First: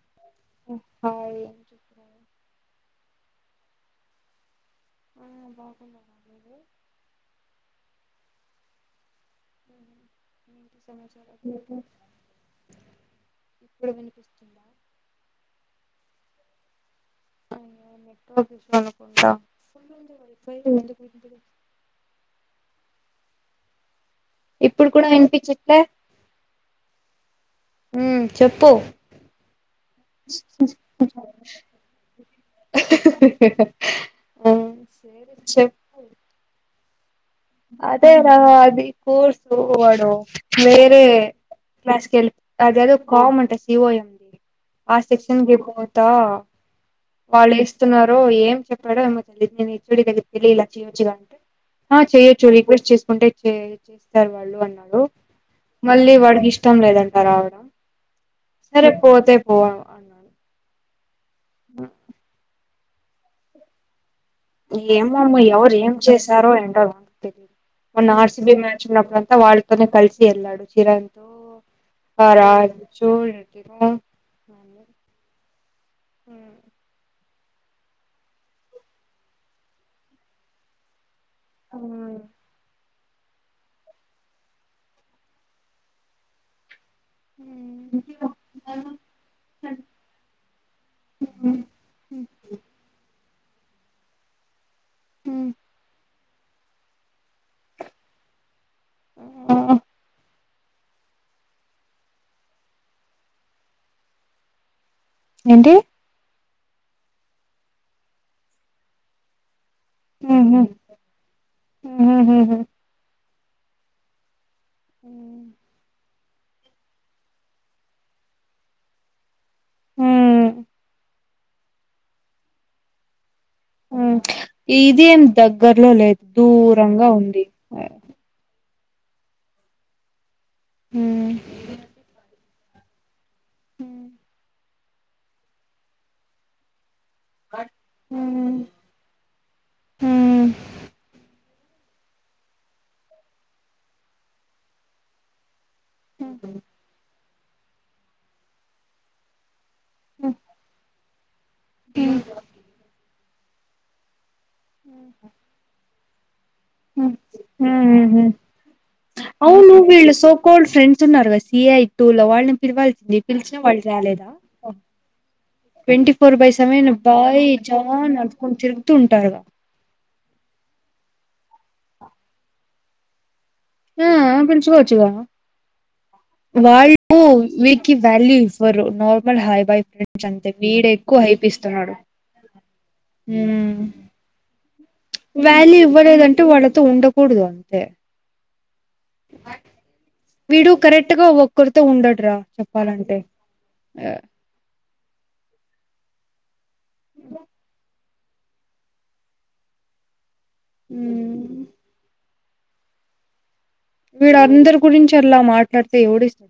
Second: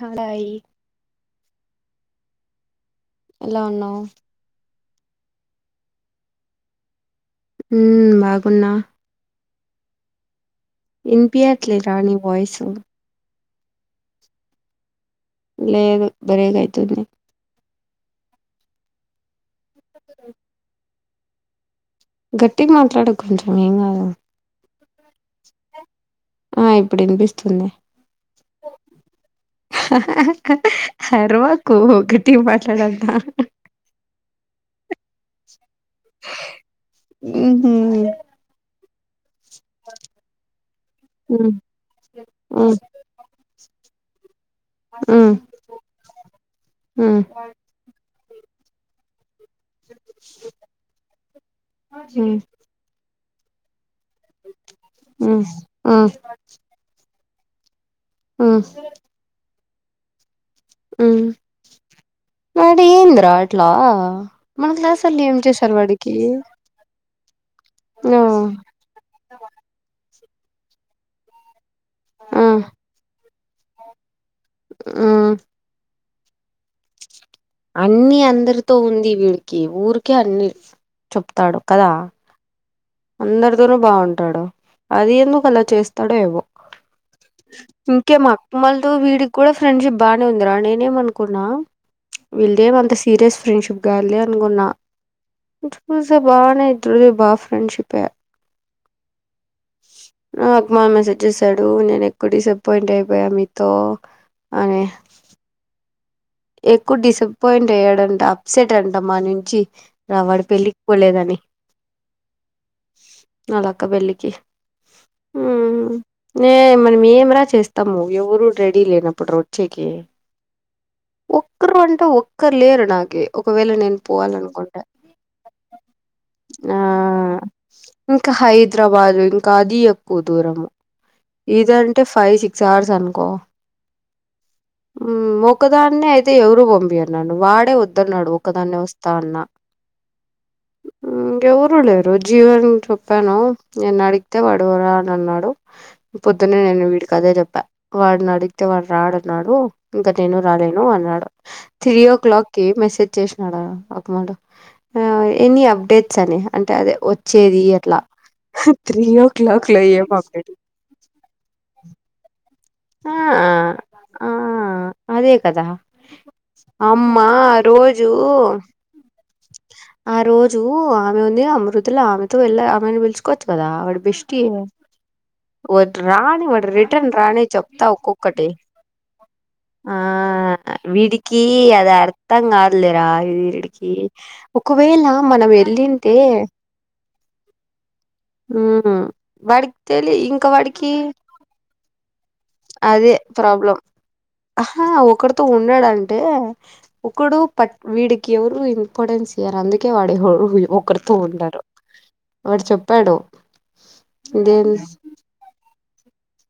Hi hi ఎలా ఉన్నావు ఆ బాగున్నారా మీరు ఉ బాగున్నా హు వినిపియ్యట్లేదా నీ వాయిస్ ఇప్పుడు వినిపిస్తుందా లేదు బరేగయితుందింది [unintelligible] గట్టి మాట్లాడ కొంచం [unintelligible] ఇప్పుడు కూడా వినిపించెట్లే ఆ ఇప్పుడు వినిపిస్తుంది ఉమ్ చెప్పు అర్వాకు గటి మాట్లాడ ఆ సరి చెప్ప ఉహు అదే రా అది స్ర్స్ వాడు వేరే ఉమ్ క్లాస్ వేల్ ఉమ్ అది ఏదో కామ్అంటే సిఓఎడి ఆ ఉమ్ సెక్షన్కి పోతా ఉమ్ వాళ్ళుస్తున్నారో ఏం చెప్పాడో ఏమో తెలియదు నేను ఈ చుడి దగ్గర తెలియ చ్చియోచిగా అంటే ఆ చెయ్యొ ఉమ్ రిక్వెస్ట్ చేసుకుంటే చేస్తారు వాళ్ళు అన్నా ఉమ్ ఉమ్ మళ్ళీ వాడికి ఇష్టం లేదు డా ఉమ్ సరే పోతే పోవ అన్నారు ఉ ఆ వాడు ఏందరా అట్లా మన క్లాసోళ్ళు ఏం ఏమమ్మ చేశారు ఎవరు ఏం వాడికి చేసారో ఎన్డు మ ఆ ఆర్సిబి మ్యాచ్ ఉన్నప్పుడుంతా వాళ్ళతోనే కలిసి వెళ్ళాడు చిరతు ఆ రాజో [unintelligible] ఉ ఉమ్ అన్ని అందరితో ఉంది వీడికి ఊరికే అన్ని చెప్తాడు కదా అందరితోనూ బాగుంటాడు అది ఎందుకు అలా చేస్తాడో ఏవో ఉ ఇంకే మా అప్పమలతో వీడికి కూడా ఫ్రెండ్షిప్ బాగానే ఉందిరా నేనేమనుకున్నా హ్మ్ వీళ్ళేం అంత సీరియస్ ఫ్రెండ్షిప్ గా వెళ్ద అనుకున్నా బాగా ఇ బాగా ఫ్రెండ్షిపే హ్మ్ అగమాన్ మెసేజ్ చేశాడు నేను ఎక్కువ డిసప్పాయింట్ అయిపోయా మీతో అని ఏంటి ఎక్కువ డిసప్పాయింట్ అయ్యాడంట అప్సెట్ అంట మా నుంచి రావాడి ఉహు పెళ్ళికి పోలేదని ఉహుహుహు వాళ్ళ అక్క పెళ్లికి ఉ నే మన మీ ఏమి రా చేస్తాము ఎవరు రెడీ లేనప్పుడు వచ్చేకి ఒక్కరు అంటే ఒక్కరు లేరు నాకే ఒకవేళ నేను ఉమ్ పోవాలనుకుంటా ఇది ఏం దగ్గరలో లేదు ఆ దూరంగా ఉంది ఇంకా హ హైదరాబాద్ ఇంకా అది ఎక్కువ దూరము ఉమ్ ఇదంటే ఫైవ్ సిక్స్ అవర్స్ అనుకో ఉ ఉ ముక్కదాన్న అయితే ఎవరు పూబుది కాదు నాను వాడే వద్దన్నాడు ఉమ్ ఒకదాన్నే వస్తా అన్నా ఉమ్ ఉ ఎవరు లేరు జీవన్ చప్పాను నేను అడిగితే వాడువరా అని అన్నాడు పొద్దున్నే నేను వీడికి అదే చెప్పా వాడిని అడిగితే వాడు రాడన్నాడు ఇంకా నేను రాలేను అన్నాడు త్రీ ఓ క్లాక్ కి మెసేజ్ చేసినాడు ఒకమడు ఆ ఎనీ అప్డేట్స్ అని అంటే అదే వచ్చేది ఎట్లా ఉహు అవును విళ్ళు సో కాల్డ్ ఫ్రెండ్స్ ఉన్నారు గా సియ తు లా వాళ్ళని ఆ పిలవాల్సింది పిలిచిన వాళ్ళు రాలేదా ఆ అదే కదా ట్వంటీ ఫోర్ బై సెవెన్ అమ్మ బాయ్ ఆ రోజు జాన్ అటుకొని తిరుగుతూ ఉంటారుగా ఆ రోజు ఆమె ఉంది అమృతుల ఆమెతో వెళ్ళ ఆమెను పిలుచుకొ కదా వాడు ఆ బెష్టి పిలుచుకోవచ్చుగా ఒట్ రాని వాడు వాళ్ళు రిటర్న్ రాని చెప్తా వీడికి వాల్యూ ఒక్కొక్కటి ఇవ్వరు నార్మల్ హాయ్ బాయ్ ఆ ఫ్రెండ్స్ అంతే వీడే ఎక్కువ విడికి హైప్ ఇస్తున్నాడు అదర్థం కాదులే రా హ్మ్ విడికి ఒకవేళ మనం వాల్యూ వెళ్ళింటే ఇవ్వలేదంటే వాళ్ళతో ఉండకూడదు అంతే ఉ వీడు కరెక్ట్గా ఒక్కరితో ఉండడురా చెప్పాలంటే య ఆ ఒకరితో ఉన్నడుంటే ఒకడు పట్ వీడికి ఎవరు ఇంపార్టెన్స్ ఇయరు అందుకే వాడు ఒకరితో ఉండరు హ్మ్. వాడు చెప్పాడు ఇదేం వీడందరి గురించి అలా మాట్లాడితే ఎవడిస్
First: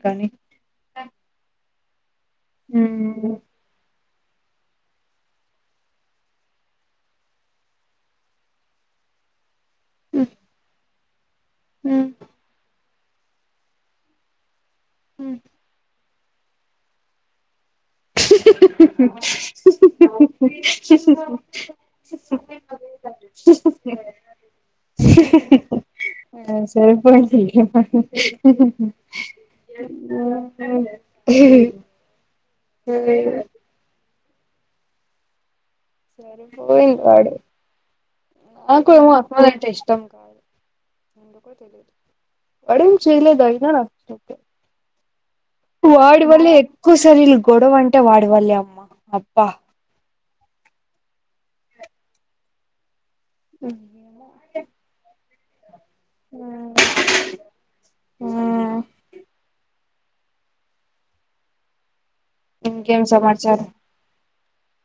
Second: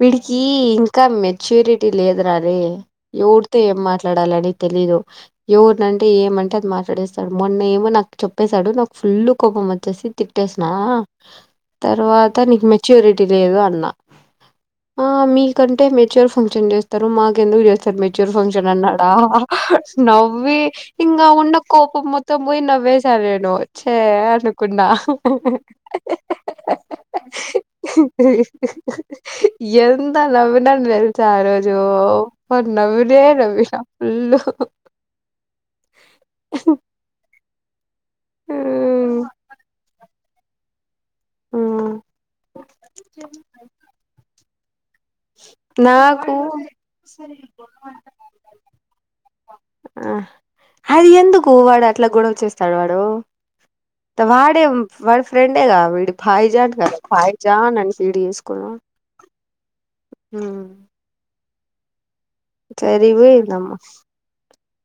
వీడికి ఇంకా మెచ్యూరిటీ లేదురా రే హ్మ్. ఎవరితో ఏం మాట్ల మాట్లాడాలని తెలీదు ఎవరినంటే ఏమంటే అది మాట్లాడేస్తాడు మొన్న ఏమో నాకు చెప్పేసాడు నాకు ఫుల్లు కోపం వ వచ్చేసి హ్మ్. తిట్టేసిన హ్మ్. తర్వాత నీకు మెచ్యూరిటీ లేదు అన్న ఆ హ్మ్. మీకంటే మెచ్యుర్ ఫంక్షన్ చేస్తారు మాకెందుకు చేస్ మెచ్యూర్ ఫంక్షన్ అన్నాడా నవ్వి ఇంగ ఉన్న కోపం మొత్తం పోయి నవ్వి వేేశా నేను చ్చ అనుకున్నా ఆ సరిపోయింది ఎంత నవ్వినాను తెల్సా ఆరోజు ప నవ్వినే నవ్విన ఫుల్లు సరిపోయిండు వాడు నాకు ఎమో హ్మ్ ఆ పూలు అంటే ఇష్టం వాడు హ్మ్ ఏం చేయలేదు అయిన నాకు నాకు వాడివళ్లే ఎక్కువ సరిలు గొడవ అంటే వాడివళ్లే అమ్మ అబ్బ హది ఎందు కువ వాడు అట్లా గొడవ చేస్తాడు వాడు వాడే వాడు ఫ్రెండేగా విడి పై జాన్ కదా పై జాన్ అని ఫీడ్ చేసుకున్నా మ్మ్ ఉ ఇంకేం సమాచారం సరిపోయిందమ్మా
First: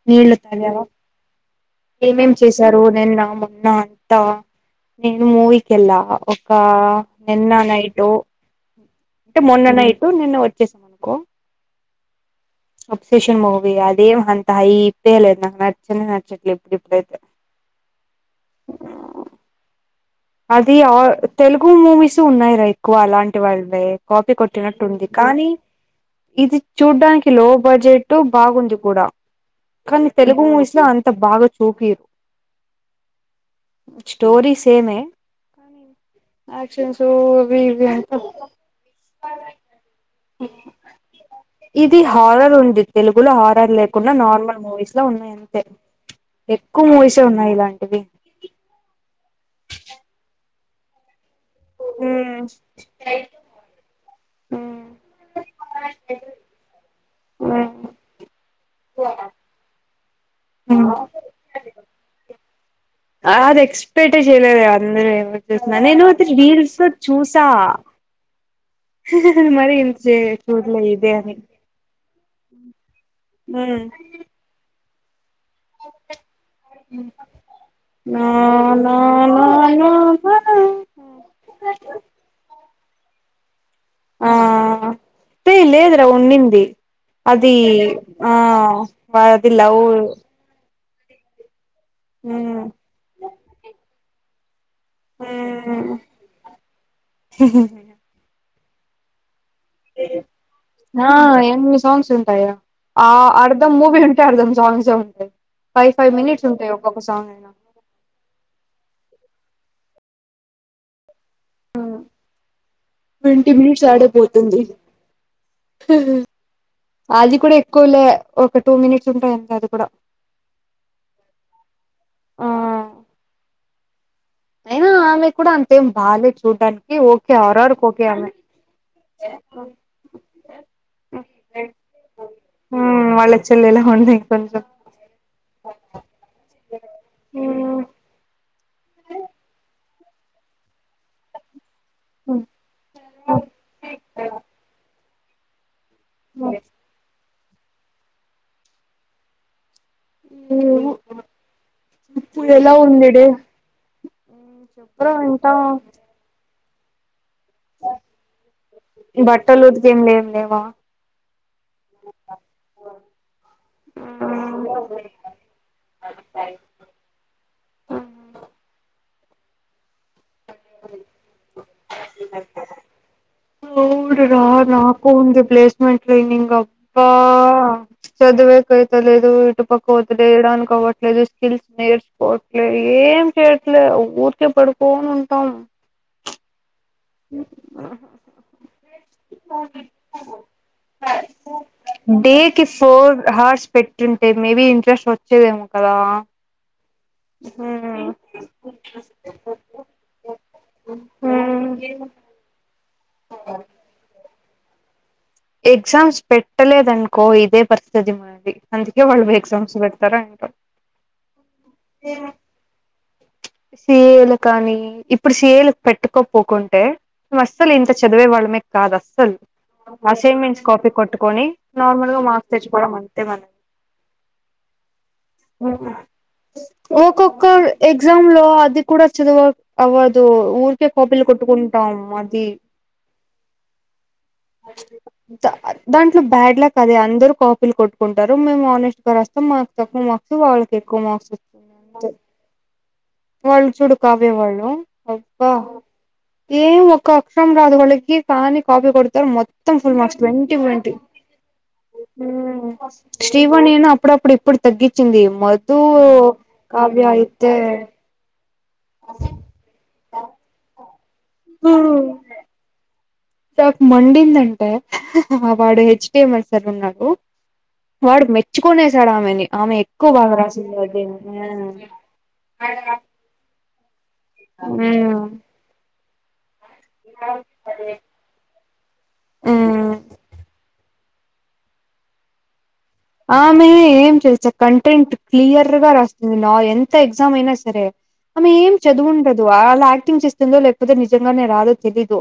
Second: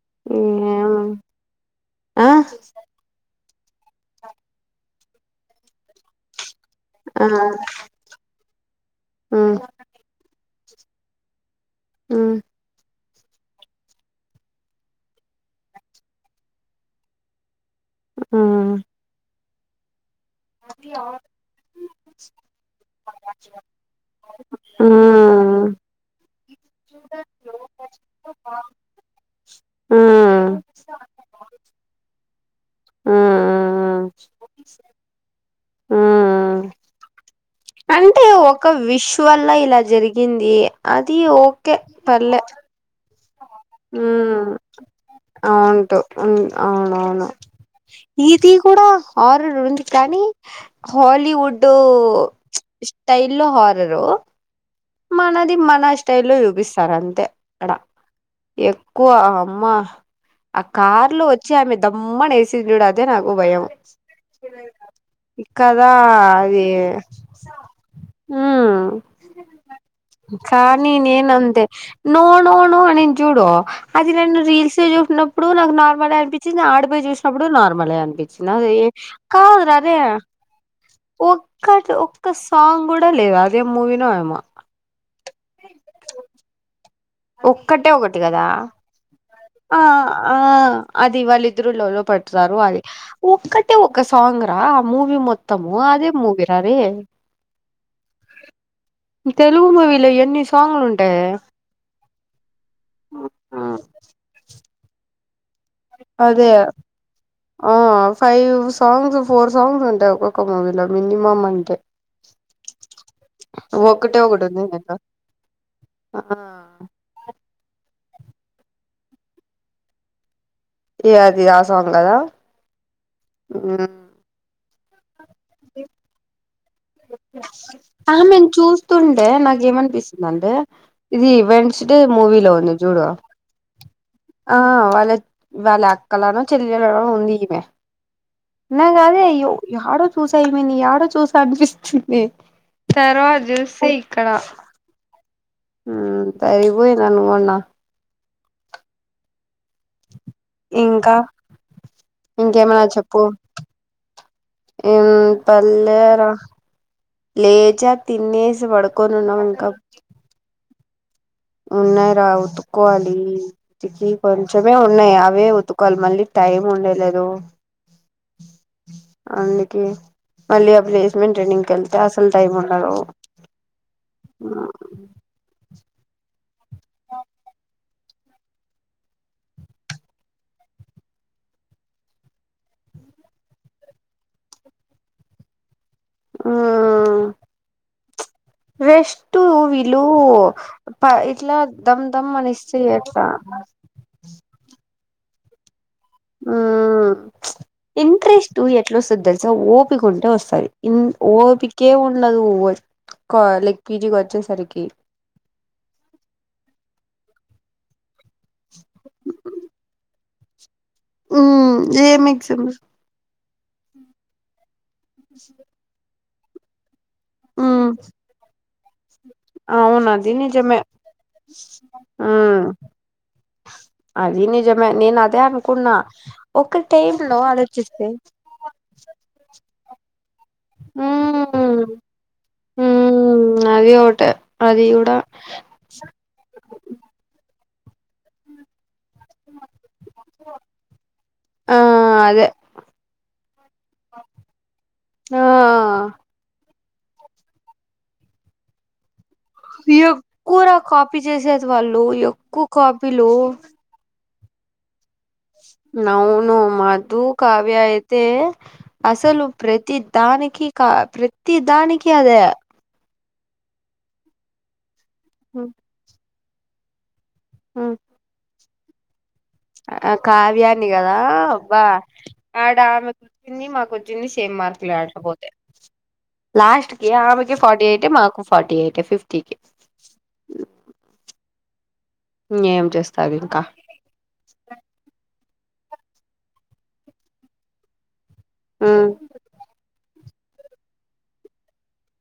నీళ్లు తగావా ఏం ఆ ఏమేం చేశారు నేను నామ నిన్న అంతా నేను మూవికి ఎల్లవ కా ఆ నిన్న నైటు అంటే మ్మ్ మొన్న నైటు నిన్న వ చ్చేసాం అనుకో ఉ అప్సేషన్ మూవీ అదేం అంత హై ప్పే లేదు నాకు నచ్చనే నచ్చట్లే ఇప్పుడు ఇప్పుడైతే మ్మ్ అది ఆ తెలుగు మూవీస్ ఉన్నాయిరా ఎక్కువ అలాంటి వాళ్ళే కాపీ కొట్టినట్టు మ్మ్ ఉంది కానీ మ్మ్ ఇది చూడ్డానికి లో బడ్జెట్ బాగుంది కూడా కానీ తెలుగు మ్మ్ మ్మ్ మూవీస్ లో అంత బాగా చూపియరు స్టోరి సేమే ఆక్షన్స్ అంటే ఒక విశ్వల్లా ఇలా జరిగింది అది ఓకే పర్లే గులు హారాల్ లేకుండా ఉమ్ నార్మల్ మూవీస్ లో ఉన్నాయంతే అవుంటు ఉమ్ ఎక్కువ మూవీసే అవునవును ఉన్నాయి ఇలాంటివి ఇది కూడా హార్రర్ ఉంది కానీ హాలీవుడ్ టు స్టైల్ లో హారరు మనది మన స్టైల్లో చూపిస్తారు అంతే ఆడ ఎక్కువ అమ్మా ఆ కార్లో వచ్చి ఆమె దమ్మని వేసి చూడు అదే నాకు అది భయం ఎక్స్పెక్ట్ చేయలేదే అందరు ఏమో చూస్తున్నా కదా నేను అది రీల్స్లో చూసా ఉమ్ మ కానీ నేనంతే నో నో నో అనింది చూడు నా అది నేను రీల్స్లో చూసినప్పు ఇప్పుడు నాకు నార్మలే అనిపించింది ఆడిపోయి చూసినప్పుడు నార్మలే అనిపించింది అదే నా నా కాదు రా నా అదే ఒక్క ఒక్క సాంగ్ కూడా లేదు అదేం మూవీనో ఏమో ఏ లేదురా ఉండింది అది ఒక్కటే ఒకటి ఆ కదా అది ఆ లవ్ ఆ అది వాళ్ళిద్దరు లవ్లో పడతారు అది ఒక్కటే ఒక్క సాంగ్ రా ఆ మూవీ మొత్తము అదేం మూవీరా అరే సాంగ్లు ఆ ఉంటాయి ఎన్ని సాంగ్స్ ఉంటాయో ఆ అర్ధం మూవీ ఉంటె అర్ధం సాంగ్స్ ఉంటయి అదే అయినా ఆ ఫైవ్ సాంగ్స్ ఫోర్ సాంగ్స్ ఉంటాయి ఒక్కొక్క మూవీలో మినిమమ్ అంటే ట్వంటీ మినట్స్ ఒక్కటే ఒకటి ఆడేపోతుంది ఉంది కదా ఆ ఆది కూడ ఎక్కువ లే ఒకటె మినిట్ ఉంటయంట అది కూడా ఇగ అది ఆ సాంగ్ కదా అయిన ఆమె కూడా అంతేం బాగాలేదు చూడ్డానికి ఓకే ఆరరకు ఓకే అమె ఆమెను చూస్తుంటే నాకేమనిపిస్తుందంటే ఇది వెడ్నెస్డే మూవీలో ఉంది చూడు మ్మ్ వాళ్ళ చెల్లెలా ఉంది ఆ కొంచెం వాళ్ళ వాళ్ళ అక్కలానో చెల్లెలానో ఉంది ఈమె నాకదే ఎడో చూసా ఈమెని ఎడో చూసా అనిపిస్త తర్వాత చూసి ఇక్కడ తరిగిపోయిందనుకున్నా ఏమో ఇంకా ఇప్పుడు ఎలా ఇంకేమన్న చెప్పు ఉందిడే చెప్పరా ఉమ్ వింటా పర్లే రా లేచా తినేసి పడుకొని ఉన్నమింక బట్టలు ఉతికేం లేం లేవా ఉన్నయిరా ఉతుక్కోవాలి ఇప్పుడు కొంచెమే ఉన్నాయి అవే ఉతుకోవాలి మళ్ళీ టైమ్ ఉండలేదు ఉమ్ అందుకే మళ్ళీ ఆ ప్లేస్మెంట్ ట్రైనింగ్ కి వెళ్తే అసలు టైం ఉండదు అవును రా [unintelligible] ప్లేస్మెంట్ ట్రైనింగ్ అబ్బా చదువే [unintelligible] కావట్లేదు స్కిల్స్ నేర్చుకోవట్లేదు ఏం చేయట్లేదు ఊరికే పడుకోని ఉంటా [inaudible] మ్మ్ ఆ రెస్ట్ వీళ్ళు ఇట్లా దమ్ దమ్ అని ఇస్తే ఎట్లా ట్ంటే మేబీ ఇంట్రెస్ట్ వచ్చ [unintelligible] ఉం చ్ ఇంట్రెస్ట్ ఎట్లా వస్తదో తెలుస ఓపిక ఉంటే వస్తది ఓపికే ఉ ఉండదు వ క లైక్ పీజీకి వచ్చేసరికి ఎక్సామ్స్ పెట్టలేదను కో ఇదే పరిస్తితి మాది అందుకే వాళ్ళు ఎగ్జామ్స్ పెడతారు అంటుంది ఉం ఏమ్ ఎగ్జామ్స్ సిఏలు కానీ ఇప్పుడు సిఏలు పెట్టుకోపోకుంటే మే అస్సలు ఇంత హ్మ్ చదివే వాళ్ళమే కాదు అస్సలు అవును అది అసైన్మెంట్స్ నిజమే కాపీ కొట్టుకొని నార్మల్ గా మార్క్స్ హ్మ్ తెచ్చుకోవడం అంతే మనం అది నిజమే నేను అదే అనుకున్నా ఒక టైమ్ లో ఒక్కొక్క ఆలోచిస్తే ఎగ్జామ్ లో అది కూడా చదువ అవ్వదు దు ఊరికే కాపీలు హ్మ్ కొట్టుకుంటాం అది హ్మ్ అది ఒకటే అది కూడా దాంట్లో బ్యాడ్ లక్ అదే అందరు కో పీలు కొట్టుకుంటారు మేము ఆనేస్ట్గా రాస్తాం మాకు తక్కువ మార్క్స్ వాళ్ళకి ఎక్కువ మార్క్స్ ఆ అంతే అదే వాళ్ళు చుడు కావ్య వాళ్ళు ఆ అబ్బా ఏం ఒక్క అక్షరం రాదు వాళ్కి కాని కాపీ కొడుతు మొత్తం ఫుల్ మార్స్ ట్వంటీ ఎక్కువర ట్వంటీ కాపీ చేసేది వాళ్ళు ఎక్కువ ఉం కాపీలు శ్రీవని అని అప్పుడుప్పుడు నవును కావ్య మధు అయితే కావ్య అయితే అసలు ప్రతి దానికి కా ప్రతి దానిక అదే నాకు మండిందంటే వాడు హెచ్డఎంఎ సార్ ఉన్నాడు వాడుకి మెచ్చుకునేసాడు ఆమెని ఆమె ఎక్కువ బాగ రాసి కావ్యాని కదా అబ్బా న్ని సేమ్ మార్క్లు ఆట పోతే [unintelligible] లాస్ట్ కి ఆమెక ఫార్టీ ఎయిట్ యే మాకు ఫార్టీ ఎయిట్ యే ఫిఫ్టీకి ఉమ్ ఏమ్ ఆమె ఏం చేసా కంటెంట్ క్లియర్ గా రాస్తుంది నా ఎంత ఎగ్జామ్ అయినా సరే ఆమె ఏం చదువు ఉమ్ ఉండదు అలా యాక్టింగ్ చేస్తుందో లేకపోతే నిజంగానే రాదో తెలీదు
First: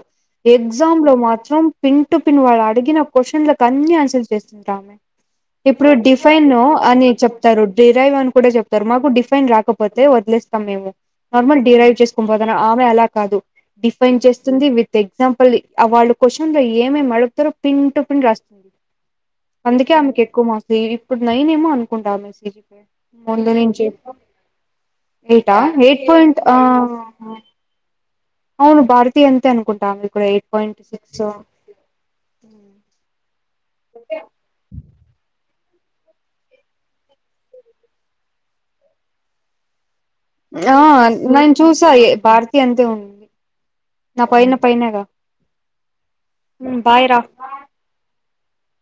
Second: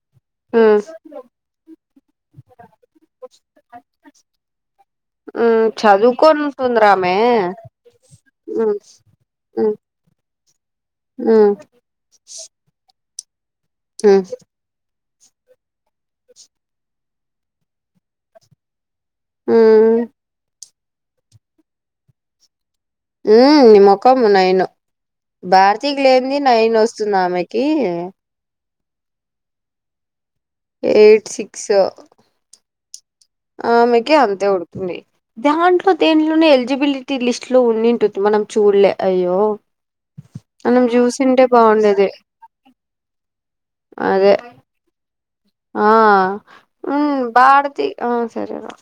ఉమ్ ఎగ్జామ్ లో మాత్రం పింటు పిన్ వాళ్ళు అడిగిన క్వశ్చన్లలకు అన్ని ఆన్సర్ చేస్తుంటామె ఉం ఇప్పుడు డిఫైన్ అని చెప్తారు డిరైవ్ అని కూడా ఉమ్ చెప్తారు మాకు డిఫైన్ ఉమ్ రాకపోతే వదిలేస్తాం మేము ఉమ్ నార్మల్ డిరైవ్ చేసుకుని ఆమె అలా కాదు డిఫైన్ ఉమ్ చేస్తుంది విత్ ఎగ్జాంపుల్ వాళ్ళు క్వశ్చన్ లో ఏమేమి అడుగుతారో పిన్ టు పిన్ రాస్తు ఉమ్ అందుకే ఆమెకు ఎక్కువ మాసీ ఇప్పుడు నైనే ఏమో అనుకుంటా మేసజ [unintelligible] ముందు ఉమ్ నీ నుంచి మొఖం నైన్ ఎయిటా భారతికి ఎయిట్ పాయింట్ లేనిది ఆ నైన్ వస్తుంది ఆమెకి అవును భారతీ అంతే అనుకుంటాము ఇప్పుడు ఎయిట్ సిక్స్ ఆమెకి అంతే ఉంటుంది దాంట్లో దేంట్లోనే ఎలిజిబిలిటీ లిస్ట్ లో ఉండింటుంది మనం చూడలే అయ్యో ఆ మనం చూసింటే నేను చూసా బాగుండేది ఏ భారతి అంతే ఉంది నా అదే పైన పైనేగా ఆ ఉం బాయ్ రా భారతి ఆ సరే రా